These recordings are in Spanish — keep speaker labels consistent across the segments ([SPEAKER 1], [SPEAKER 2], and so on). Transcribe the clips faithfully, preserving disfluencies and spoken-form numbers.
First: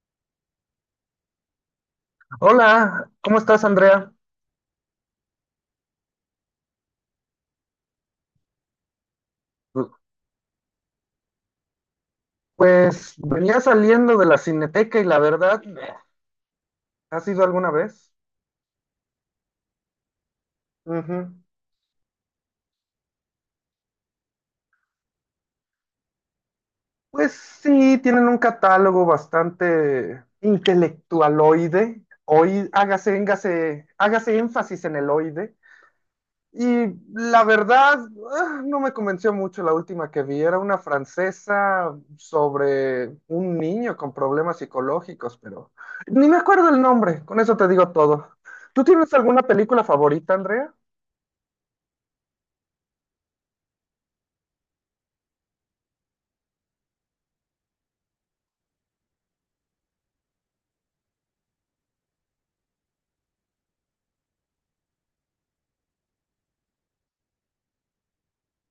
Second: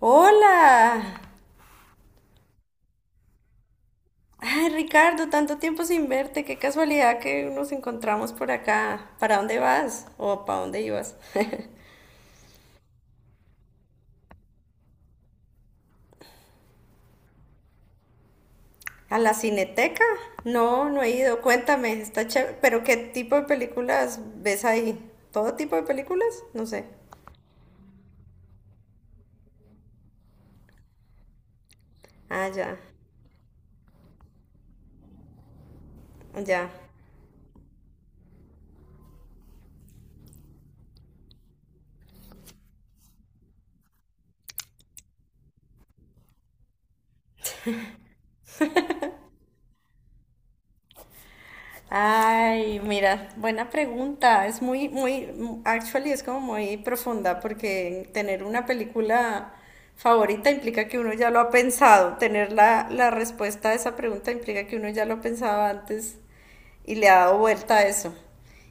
[SPEAKER 1] Hola.
[SPEAKER 2] Hola, ¿cómo estás, Andrea?
[SPEAKER 1] Ay, Ricardo, tanto tiempo sin verte. Qué casualidad que nos encontramos por acá. ¿Para dónde vas? ¿O para dónde ibas?
[SPEAKER 2] Pues venía saliendo de la Cineteca y la verdad, eh, ¿has ido alguna vez?
[SPEAKER 1] ¿A la Cineteca? No, no he ido.
[SPEAKER 2] Ujú.
[SPEAKER 1] Cuéntame, está chévere. ¿Pero qué tipo de películas ves ahí? ¿Todo tipo de películas? No sé.
[SPEAKER 2] Pues sí, tienen un catálogo bastante intelectualoide.
[SPEAKER 1] Ah,
[SPEAKER 2] Hoy
[SPEAKER 1] ya,
[SPEAKER 2] hágase, éngase- hágase énfasis en el oide. Y
[SPEAKER 1] ya.
[SPEAKER 2] la verdad, ah, no me convenció mucho la última que vi. Era una francesa sobre un niño con problemas psicológicos, pero ni me acuerdo el nombre. Con eso te digo todo. ¿Tú tienes alguna película favorita, Andrea?
[SPEAKER 1] Ay, mira, buena pregunta. Es muy, muy, actually es como muy profunda porque tener una película favorita implica que uno ya lo ha pensado. Tener la, la respuesta a esa pregunta implica que uno ya lo pensaba antes y le ha dado vuelta a eso.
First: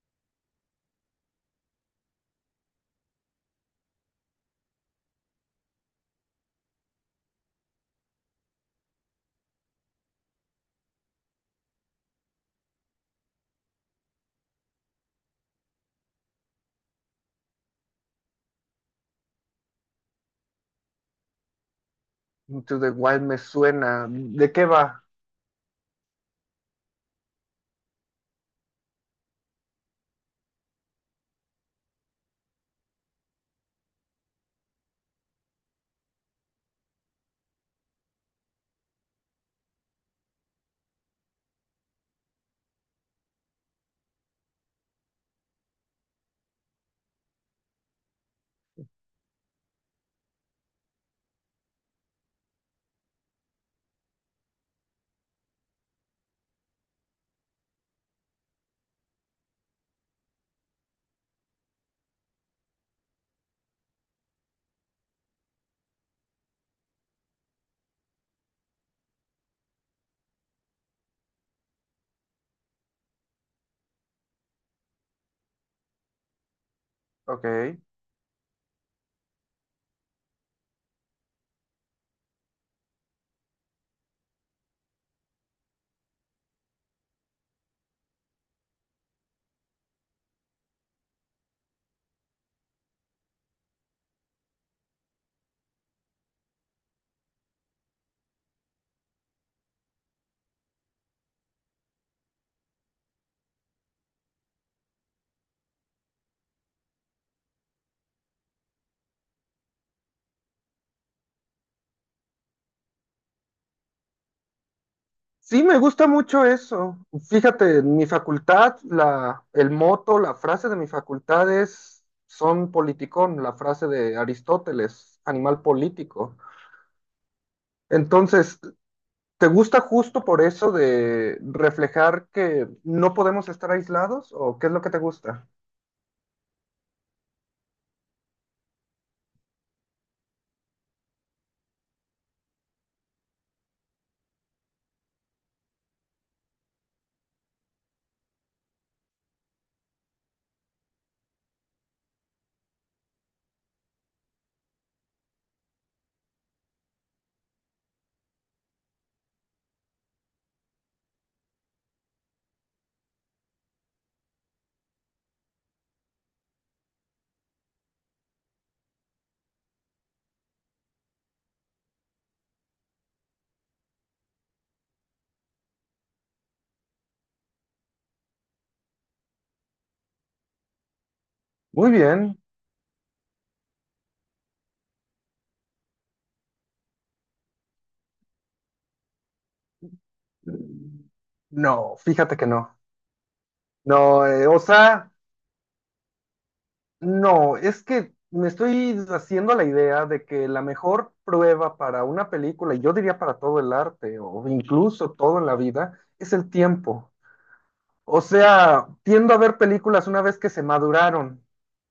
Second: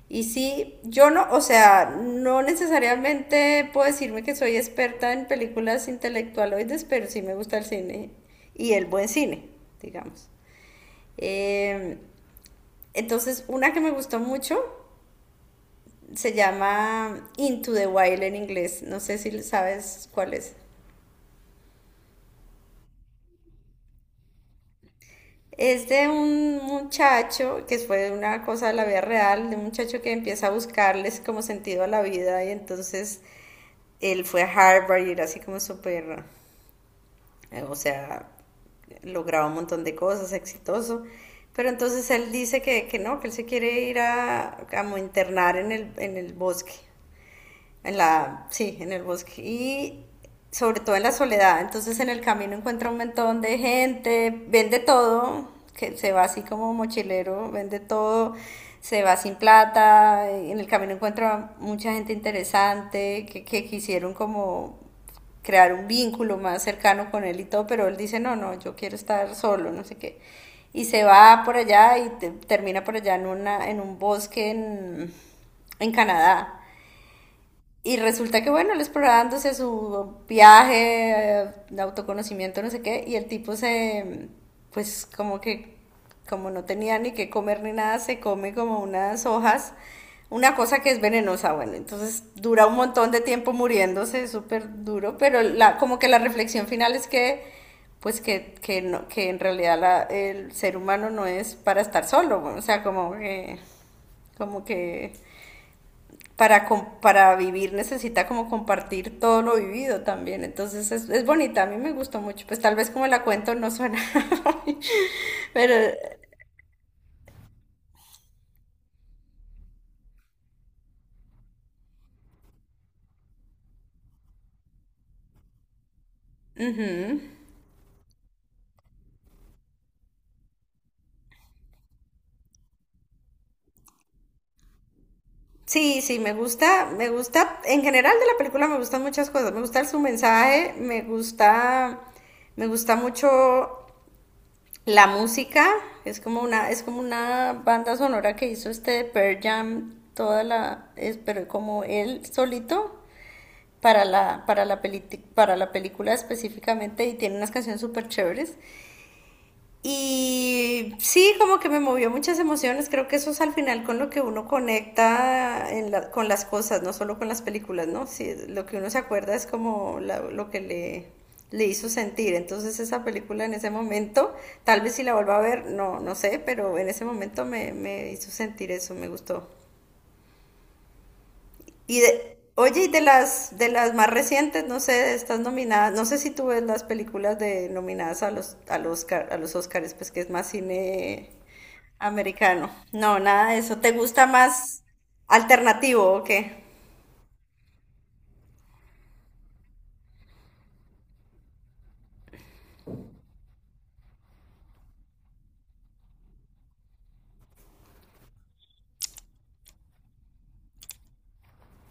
[SPEAKER 1] Y sí, yo no, o sea, no necesariamente puedo decirme que soy experta en películas intelectualoides, pero sí me gusta el cine y el buen cine, digamos. Em, entonces, una que me gustó mucho se llama Into the Wild en inglés. No sé si sabes cuál es.
[SPEAKER 2] Into the Wild me suena. ¿De qué va?
[SPEAKER 1] Es de un muchacho, que fue una cosa de la vida real, de un muchacho que empieza a buscarles como sentido a la vida y entonces él fue a Harvard y era así como súper, eh, o sea, lograba un montón de cosas, exitoso. Pero entonces él dice que, que no, que él se quiere ir a, a internar en el, en el bosque. En la, sí, en el bosque. Y sobre todo en la soledad. Entonces en el camino encuentra un montón de gente, vende todo, que se va así como mochilero, vende todo, se va sin plata. En el camino encuentra mucha gente interesante que, que quisieron como crear un vínculo más cercano con él y todo, pero él dice, no, no, yo quiero estar solo, no sé qué. Y se va por allá y te- termina por allá en, una, en un bosque en, en Canadá.
[SPEAKER 2] Ok.
[SPEAKER 1] Y resulta que, bueno, él explorándose su viaje, eh, de autoconocimiento, no sé qué, y el tipo se, pues como que, como no tenía ni que comer ni nada, se come como unas hojas, una cosa que es venenosa. Bueno, entonces dura un montón de tiempo muriéndose, súper duro, pero la, como que la reflexión final es que, pues que, que, no, que en realidad la- el ser humano no es para estar solo. Bueno, o sea, como que, como que para, com- para vivir necesita como compartir todo lo vivido también. Entonces es, es bonita, a mí me gustó mucho. Pues tal vez como la cuento no suena,
[SPEAKER 2] Sí,
[SPEAKER 1] pero
[SPEAKER 2] me gusta mucho eso. Fíjate, en mi facultad, la, el moto, la frase de mi facultad es, son politicón, la frase de Aristóteles, animal político. Entonces, ¿te gusta justo por eso de reflejar que no podemos estar aislados o qué es lo que te gusta?
[SPEAKER 1] sí, sí, me gusta, me gusta, en general de la película me gustan muchas cosas. Me gusta su mensaje, me gusta, me gusta mucho la música. Es como una, es como una banda sonora que hizo este de Pearl Jam, toda la, es, pero como él solito. Para la, para la, peli para la película específicamente y tiene unas canciones súper chéveres. Y sí, como que me movió muchas emociones, creo que eso es al final con lo que uno conecta en la, con las cosas, no solo con las películas, ¿no? Sí, lo que uno se acuerda es como la, lo que le, le hizo sentir. Entonces esa película en ese momento, tal vez si la vuelva a ver, no, no sé, pero en ese momento me, me hizo sentir eso, me gustó.
[SPEAKER 2] Muy
[SPEAKER 1] Y de,
[SPEAKER 2] bien.
[SPEAKER 1] oye, y de las de las más recientes, no sé, estas nominadas, no sé si tú ves las películas de nominadas a los a los Oscar- a los Oscars, pues que es más cine
[SPEAKER 2] No, fíjate que
[SPEAKER 1] americano.
[SPEAKER 2] no.
[SPEAKER 1] No, nada de eso. ¿Te
[SPEAKER 2] No,
[SPEAKER 1] gusta
[SPEAKER 2] eh, o
[SPEAKER 1] más
[SPEAKER 2] sea,
[SPEAKER 1] alternativo o qué?
[SPEAKER 2] no, es que me estoy haciendo la idea de que la mejor prueba para una película, y yo diría para todo el arte o incluso todo en la vida, es el tiempo. O sea, tiendo a ver películas una vez que se maduraron.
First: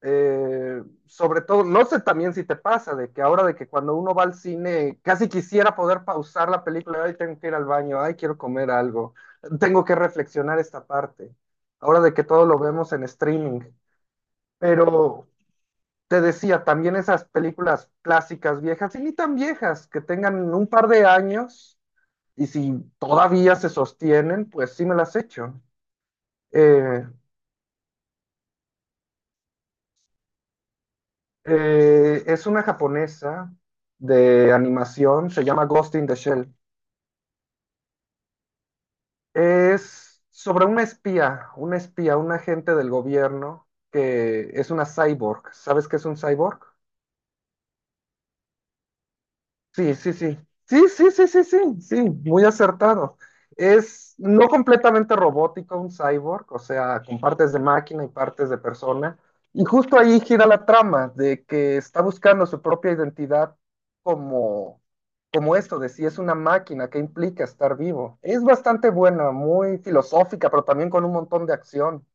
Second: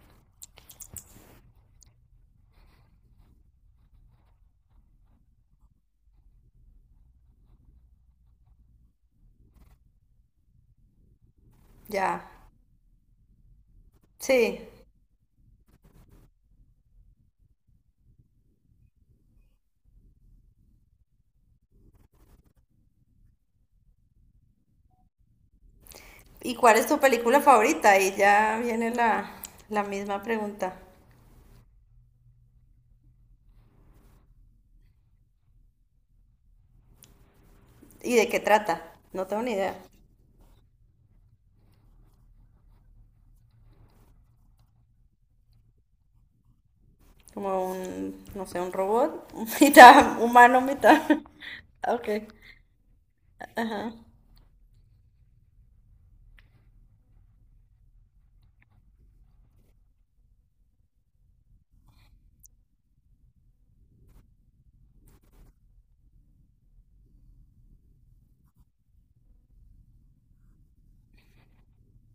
[SPEAKER 2] Eh, sobre todo, no sé también si te pasa, de que ahora de que cuando uno va al cine, casi quisiera poder pausar la película, ay, tengo que ir al baño, ay, quiero comer algo, tengo que reflexionar esta parte. Ahora de
[SPEAKER 1] Ya.
[SPEAKER 2] que todo lo vemos en streaming.
[SPEAKER 1] Sí.
[SPEAKER 2] Pero te decía, también esas películas clásicas viejas, y ni tan viejas, que tengan un par de años, y si todavía se sostienen, pues sí me las echo.
[SPEAKER 1] ¿Y cuál es tu
[SPEAKER 2] Eh,
[SPEAKER 1] película favorita? Y ya viene la la misma pregunta.
[SPEAKER 2] Eh, es una japonesa de animación, se llama Ghost in the Shell.
[SPEAKER 1] ¿Y de qué trata? No tengo ni idea.
[SPEAKER 2] Es sobre un espía, un espía, un agente del gobierno que es una cyborg. ¿Sabes qué es un cyborg?
[SPEAKER 1] Como un, no sé, un robot,
[SPEAKER 2] Sí, sí,
[SPEAKER 1] mitad
[SPEAKER 2] sí.
[SPEAKER 1] humano,
[SPEAKER 2] Sí,
[SPEAKER 1] mitad.
[SPEAKER 2] sí, sí, sí, sí, sí,
[SPEAKER 1] Ok.
[SPEAKER 2] muy acertado.
[SPEAKER 1] Ajá.
[SPEAKER 2] Es no completamente robótico un cyborg, o sea, con partes de máquina y partes de persona. Y justo ahí gira la trama de que está buscando su propia identidad como, como esto, de si es una máquina, qué implica estar vivo. Es bastante buena, muy filosófica, pero también con un montón de acción.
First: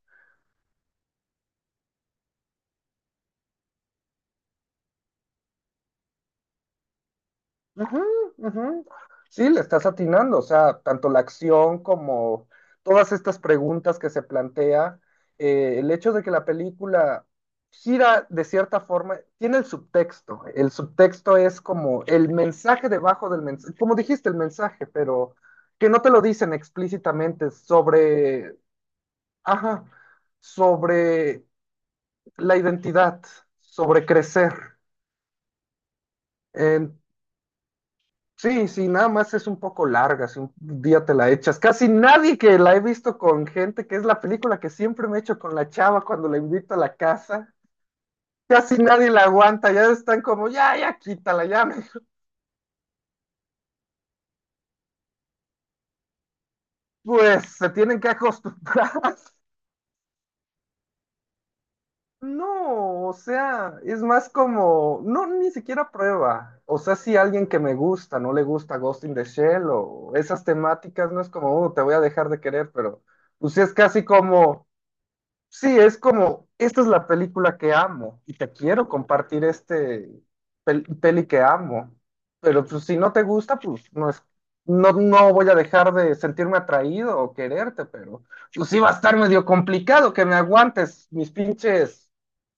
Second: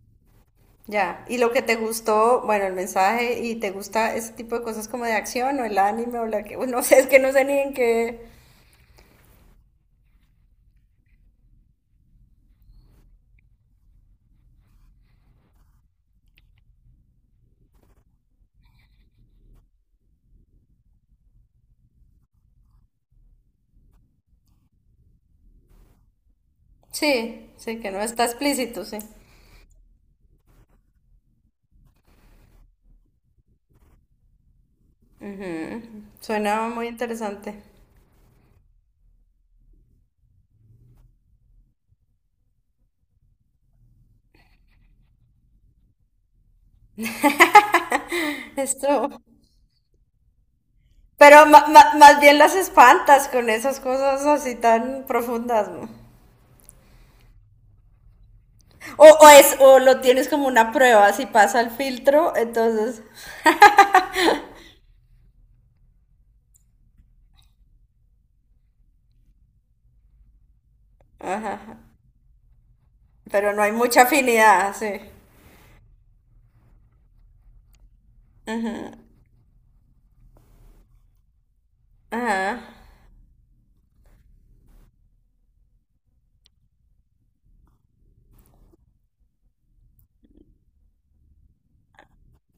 [SPEAKER 1] Ya, y lo que te gustó, bueno, el mensaje y te gusta ese tipo de cosas como de acción o el anime o la que, bueno, no sé, es que no sé ni en qué.
[SPEAKER 2] Ujú, ujú. Sí, le estás atinando, o sea, tanto la acción como todas estas preguntas que se plantea, eh, el hecho de que la película gira de cierta forma, tiene el subtexto, el subtexto es como el mensaje debajo del mensaje, como dijiste, el mensaje, pero que no te lo dicen
[SPEAKER 1] Sí,
[SPEAKER 2] explícitamente
[SPEAKER 1] sí, que no está
[SPEAKER 2] sobre,
[SPEAKER 1] explícito, sí.
[SPEAKER 2] ajá, sobre la identidad, sobre crecer.
[SPEAKER 1] Ujú. Suena muy interesante.
[SPEAKER 2] Sí, sí, nada más es un poco larga, si un día te la echas. Casi nadie que la he visto con gente, que es la película que siempre me echo con la chava cuando la invito a la casa, casi nadie
[SPEAKER 1] Esto.
[SPEAKER 2] la aguanta, ya están como, ya, ya quítala,
[SPEAKER 1] Pero
[SPEAKER 2] ya.
[SPEAKER 1] ma-
[SPEAKER 2] me-".
[SPEAKER 1] ma- más bien las espantas con esas cosas así tan profundas, ¿no?
[SPEAKER 2] Pues se tienen que acostumbrar.
[SPEAKER 1] O, o es, o lo tienes como una prueba, si pasa el filtro, entonces.
[SPEAKER 2] No, o sea, es más como, no, ni siquiera prueba. O sea, si alguien que me gusta no le gusta Ghost in the Shell o esas temáticas, no es como, "Uh, te
[SPEAKER 1] Ajá.
[SPEAKER 2] voy a dejar de querer, pero
[SPEAKER 1] Pero
[SPEAKER 2] pues
[SPEAKER 1] no
[SPEAKER 2] sí
[SPEAKER 1] hay
[SPEAKER 2] es
[SPEAKER 1] mucha
[SPEAKER 2] casi como.
[SPEAKER 1] afinidad, sí.
[SPEAKER 2] Sí, es como, esta es la película que amo y te quiero compartir este pel- peli que amo,
[SPEAKER 1] Ajá.
[SPEAKER 2] pero pues si no te gusta, pues no es, no, no voy a dejar de sentirme atraído o quererte, pero pues sí va a estar medio complicado que me aguantes mis pinches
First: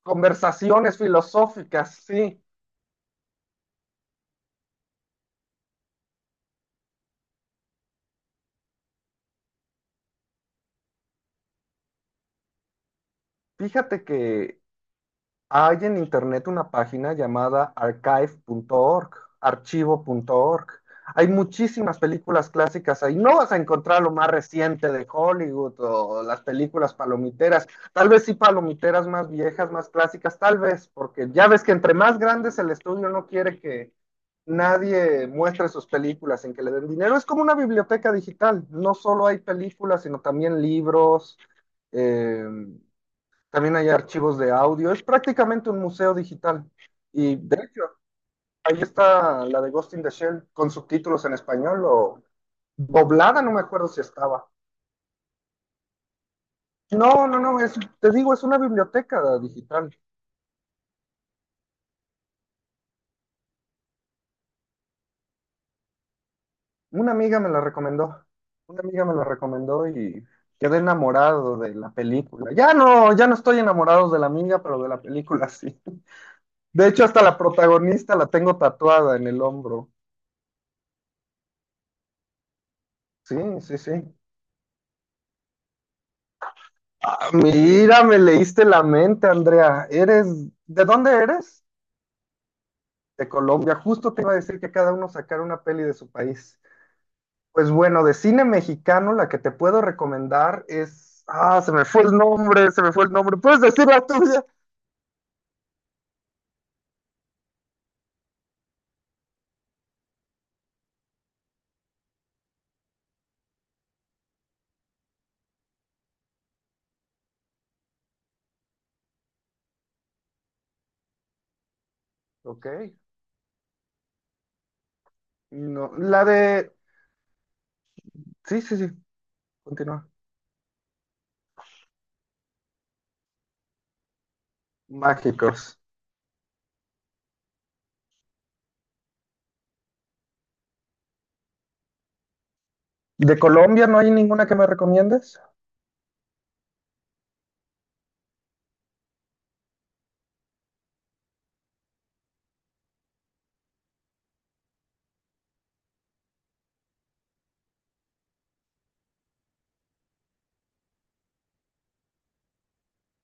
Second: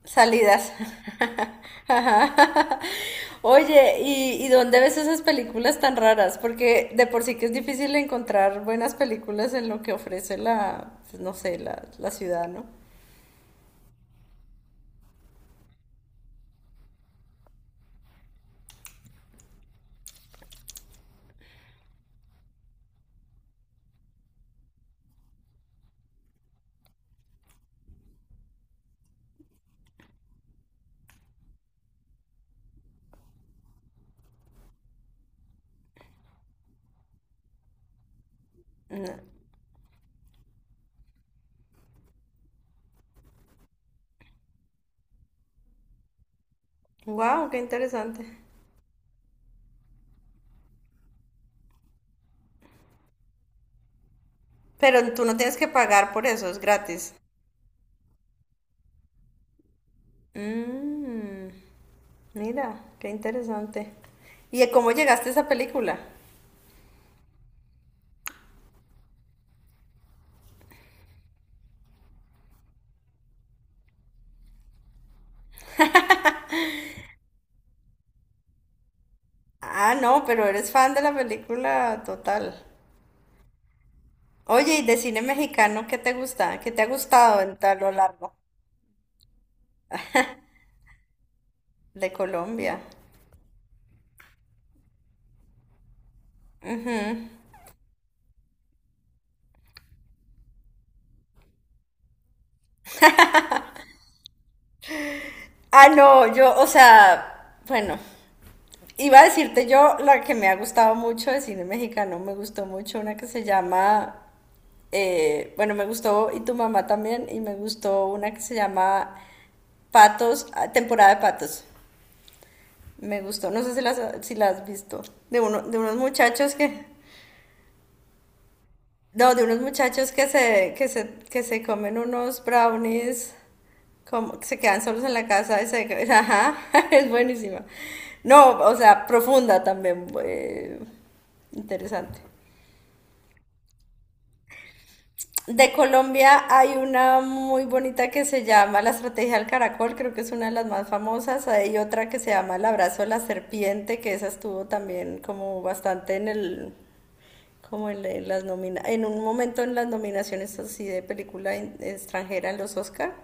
[SPEAKER 1] Salidas.
[SPEAKER 2] conversaciones filosóficas, sí.
[SPEAKER 1] Ajá. Oye, ¿y, y dónde ves esas películas tan raras? Porque de por sí que es difícil encontrar buenas películas en lo que ofrece la, pues, no sé, la, la ciudad, ¿no?
[SPEAKER 2] Fíjate que hay en internet una página llamada archive punto org archivo punto org. Hay muchísimas películas clásicas ahí. No vas a encontrar lo más reciente de Hollywood o las películas palomiteras. Tal vez sí palomiteras más viejas, más clásicas, tal vez, porque ya ves que entre más grande es el estudio, no quiere que nadie muestre sus películas sin que le den dinero. Es como una biblioteca digital. No solo hay películas, sino también libros. eh, También hay archivos de audio. Es prácticamente un museo digital. Y
[SPEAKER 1] Wow,
[SPEAKER 2] de
[SPEAKER 1] qué
[SPEAKER 2] hecho,
[SPEAKER 1] interesante.
[SPEAKER 2] ahí está la de Ghost in the Shell con subtítulos en español o doblada, no me acuerdo si estaba.
[SPEAKER 1] Pero tú no tienes que pagar por eso, es gratis.
[SPEAKER 2] No, no, no, es, te digo, es una biblioteca digital.
[SPEAKER 1] Mira, qué interesante. ¿Y cómo llegaste a esa película?
[SPEAKER 2] Una amiga me la recomendó. Una amiga me la recomendó y quedé enamorado de la película. Ya no, ya no estoy enamorado de la amiga, pero de la película sí. De hecho, hasta la protagonista la tengo tatuada en el hombro.
[SPEAKER 1] Ah, no, pero eres fan de la película total.
[SPEAKER 2] Sí, sí, sí.
[SPEAKER 1] Oye, ¿y de cine mexicano qué te gusta? ¿Qué te ha gustado en, a lo
[SPEAKER 2] Mira, me
[SPEAKER 1] largo
[SPEAKER 2] leíste la mente, Andrea. ¿Eres de dónde eres?
[SPEAKER 1] de Colombia?
[SPEAKER 2] De Colombia. Justo te iba a decir que cada uno sacara una peli de su país. Pues bueno, de cine mexicano la que te puedo recomendar es ah, se me fue el nombre, se me fue el nombre. ¿Puedes decir la tuya?
[SPEAKER 1] Ah, no, yo, o sea, bueno, iba a decirte yo la que me ha gustado mucho de cine mexicano. Me gustó mucho una que se llama, eh, bueno, me gustó Y Tu Mamá También, y me gustó una que se llama Patos, ah, Temporada de Patos.
[SPEAKER 2] Ok.
[SPEAKER 1] Me gustó, no sé si las si la has visto, de, uno, de
[SPEAKER 2] No,
[SPEAKER 1] unos
[SPEAKER 2] la
[SPEAKER 1] muchachos
[SPEAKER 2] de
[SPEAKER 1] que
[SPEAKER 2] sí, sí, sí.
[SPEAKER 1] no, de unos
[SPEAKER 2] Continúa.
[SPEAKER 1] muchachos que se, que se, que se comen unos brownies, como que se quedan solos en la casa y
[SPEAKER 2] Mágicos.
[SPEAKER 1] se- ajá, es buenísima. No, o sea, profunda también, eh, interesante.
[SPEAKER 2] ¿De Colombia no hay ninguna que me recomiendes?
[SPEAKER 1] De Colombia hay una muy bonita que se llama La Estrategia del Caracol, creo que es una de las más famosas. Hay otra que se llama El Abrazo de la Serpiente, que esa estuvo también como bastante en el, como en, en las nomina en un momento en las nominaciones así de película en- extranjera en los Oscar.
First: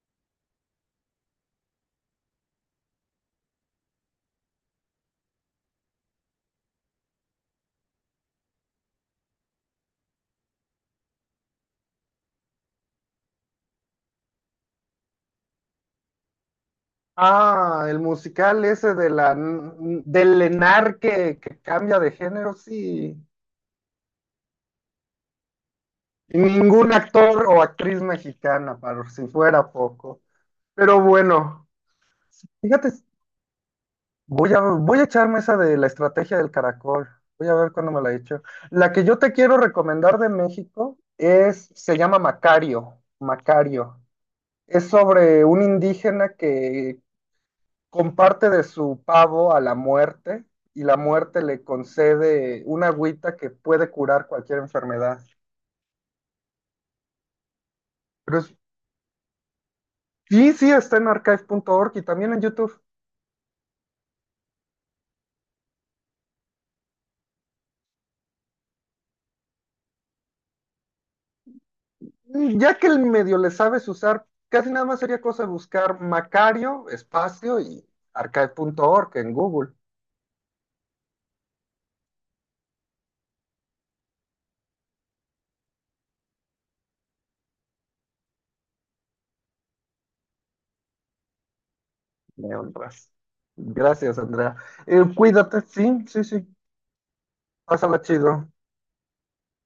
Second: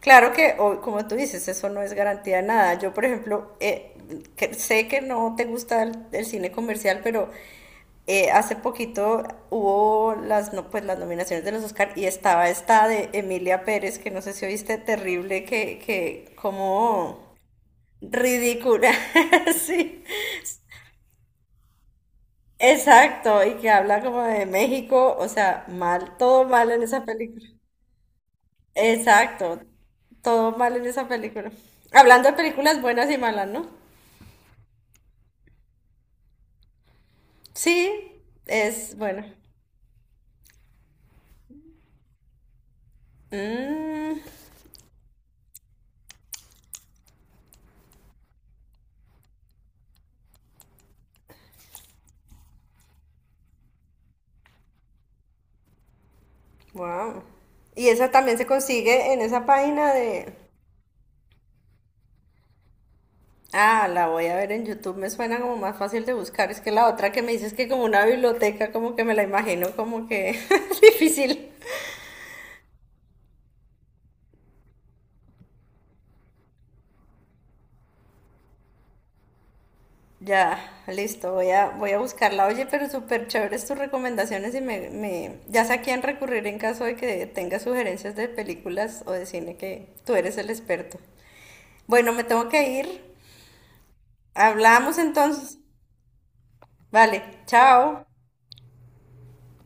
[SPEAKER 1] Claro que, o- como tú dices, eso no es garantía de nada. Yo, por ejemplo, eh, que- sé que no te gusta el, el cine comercial, pero eh, hace poquito hubo las, no, pues, las nominaciones de los Oscar y estaba esta de Emilia Pérez, que no sé si oíste, terrible, que, que como
[SPEAKER 2] Ah, el musical
[SPEAKER 1] ridícula,
[SPEAKER 2] ese de la
[SPEAKER 1] sí,
[SPEAKER 2] del Lenar que, que cambia de género, sí.
[SPEAKER 1] exacto, y que habla como de México, o sea, mal,
[SPEAKER 2] Y
[SPEAKER 1] todo mal en
[SPEAKER 2] ningún
[SPEAKER 1] esa
[SPEAKER 2] actor
[SPEAKER 1] película.
[SPEAKER 2] o actriz mexicana, para si
[SPEAKER 1] Exacto,
[SPEAKER 2] fuera poco.
[SPEAKER 1] todo mal en
[SPEAKER 2] Pero
[SPEAKER 1] esa película.
[SPEAKER 2] bueno,
[SPEAKER 1] Hablando de películas
[SPEAKER 2] fíjate,
[SPEAKER 1] buenas y malas, ¿no?
[SPEAKER 2] voy a, voy a echarme esa de la estrategia del caracol. Voy a ver cuándo me
[SPEAKER 1] Sí,
[SPEAKER 2] la he hecho. La
[SPEAKER 1] es
[SPEAKER 2] que yo
[SPEAKER 1] buena.
[SPEAKER 2] te quiero recomendar de México es, se llama Macario. Macario.
[SPEAKER 1] Mm,
[SPEAKER 2] Es sobre un indígena que comparte de su pavo a la muerte y la muerte le concede una agüita que puede curar cualquier enfermedad.
[SPEAKER 1] wow. Y esa también
[SPEAKER 2] Pero
[SPEAKER 1] se
[SPEAKER 2] es-
[SPEAKER 1] consigue en esa página de...
[SPEAKER 2] sí, sí, está en archive punto org y también en YouTube.
[SPEAKER 1] Ah, la voy a ver en YouTube, me suena como más fácil de buscar. Es que la otra que me dices que como una biblioteca, como que me la imagino como que difícil.
[SPEAKER 2] Ya que el medio le sabes usar, casi nada más sería cosa de buscar Macario, espacio y archive punto org en Google.
[SPEAKER 1] Ya, listo, voy a, voy a buscarla. Oye, pero súper chéveres tus recomendaciones y me, me, ya sé a quién recurrir en caso de que tenga sugerencias de películas o de cine, que tú eres el experto. Bueno, me tengo
[SPEAKER 2] Me
[SPEAKER 1] que ir.
[SPEAKER 2] honras. Gracias, Andrea.
[SPEAKER 1] Hablamos
[SPEAKER 2] Eh,
[SPEAKER 1] entonces.
[SPEAKER 2] cuídate, sí, sí, sí.
[SPEAKER 1] Vale,
[SPEAKER 2] Pásala
[SPEAKER 1] chao.
[SPEAKER 2] chido.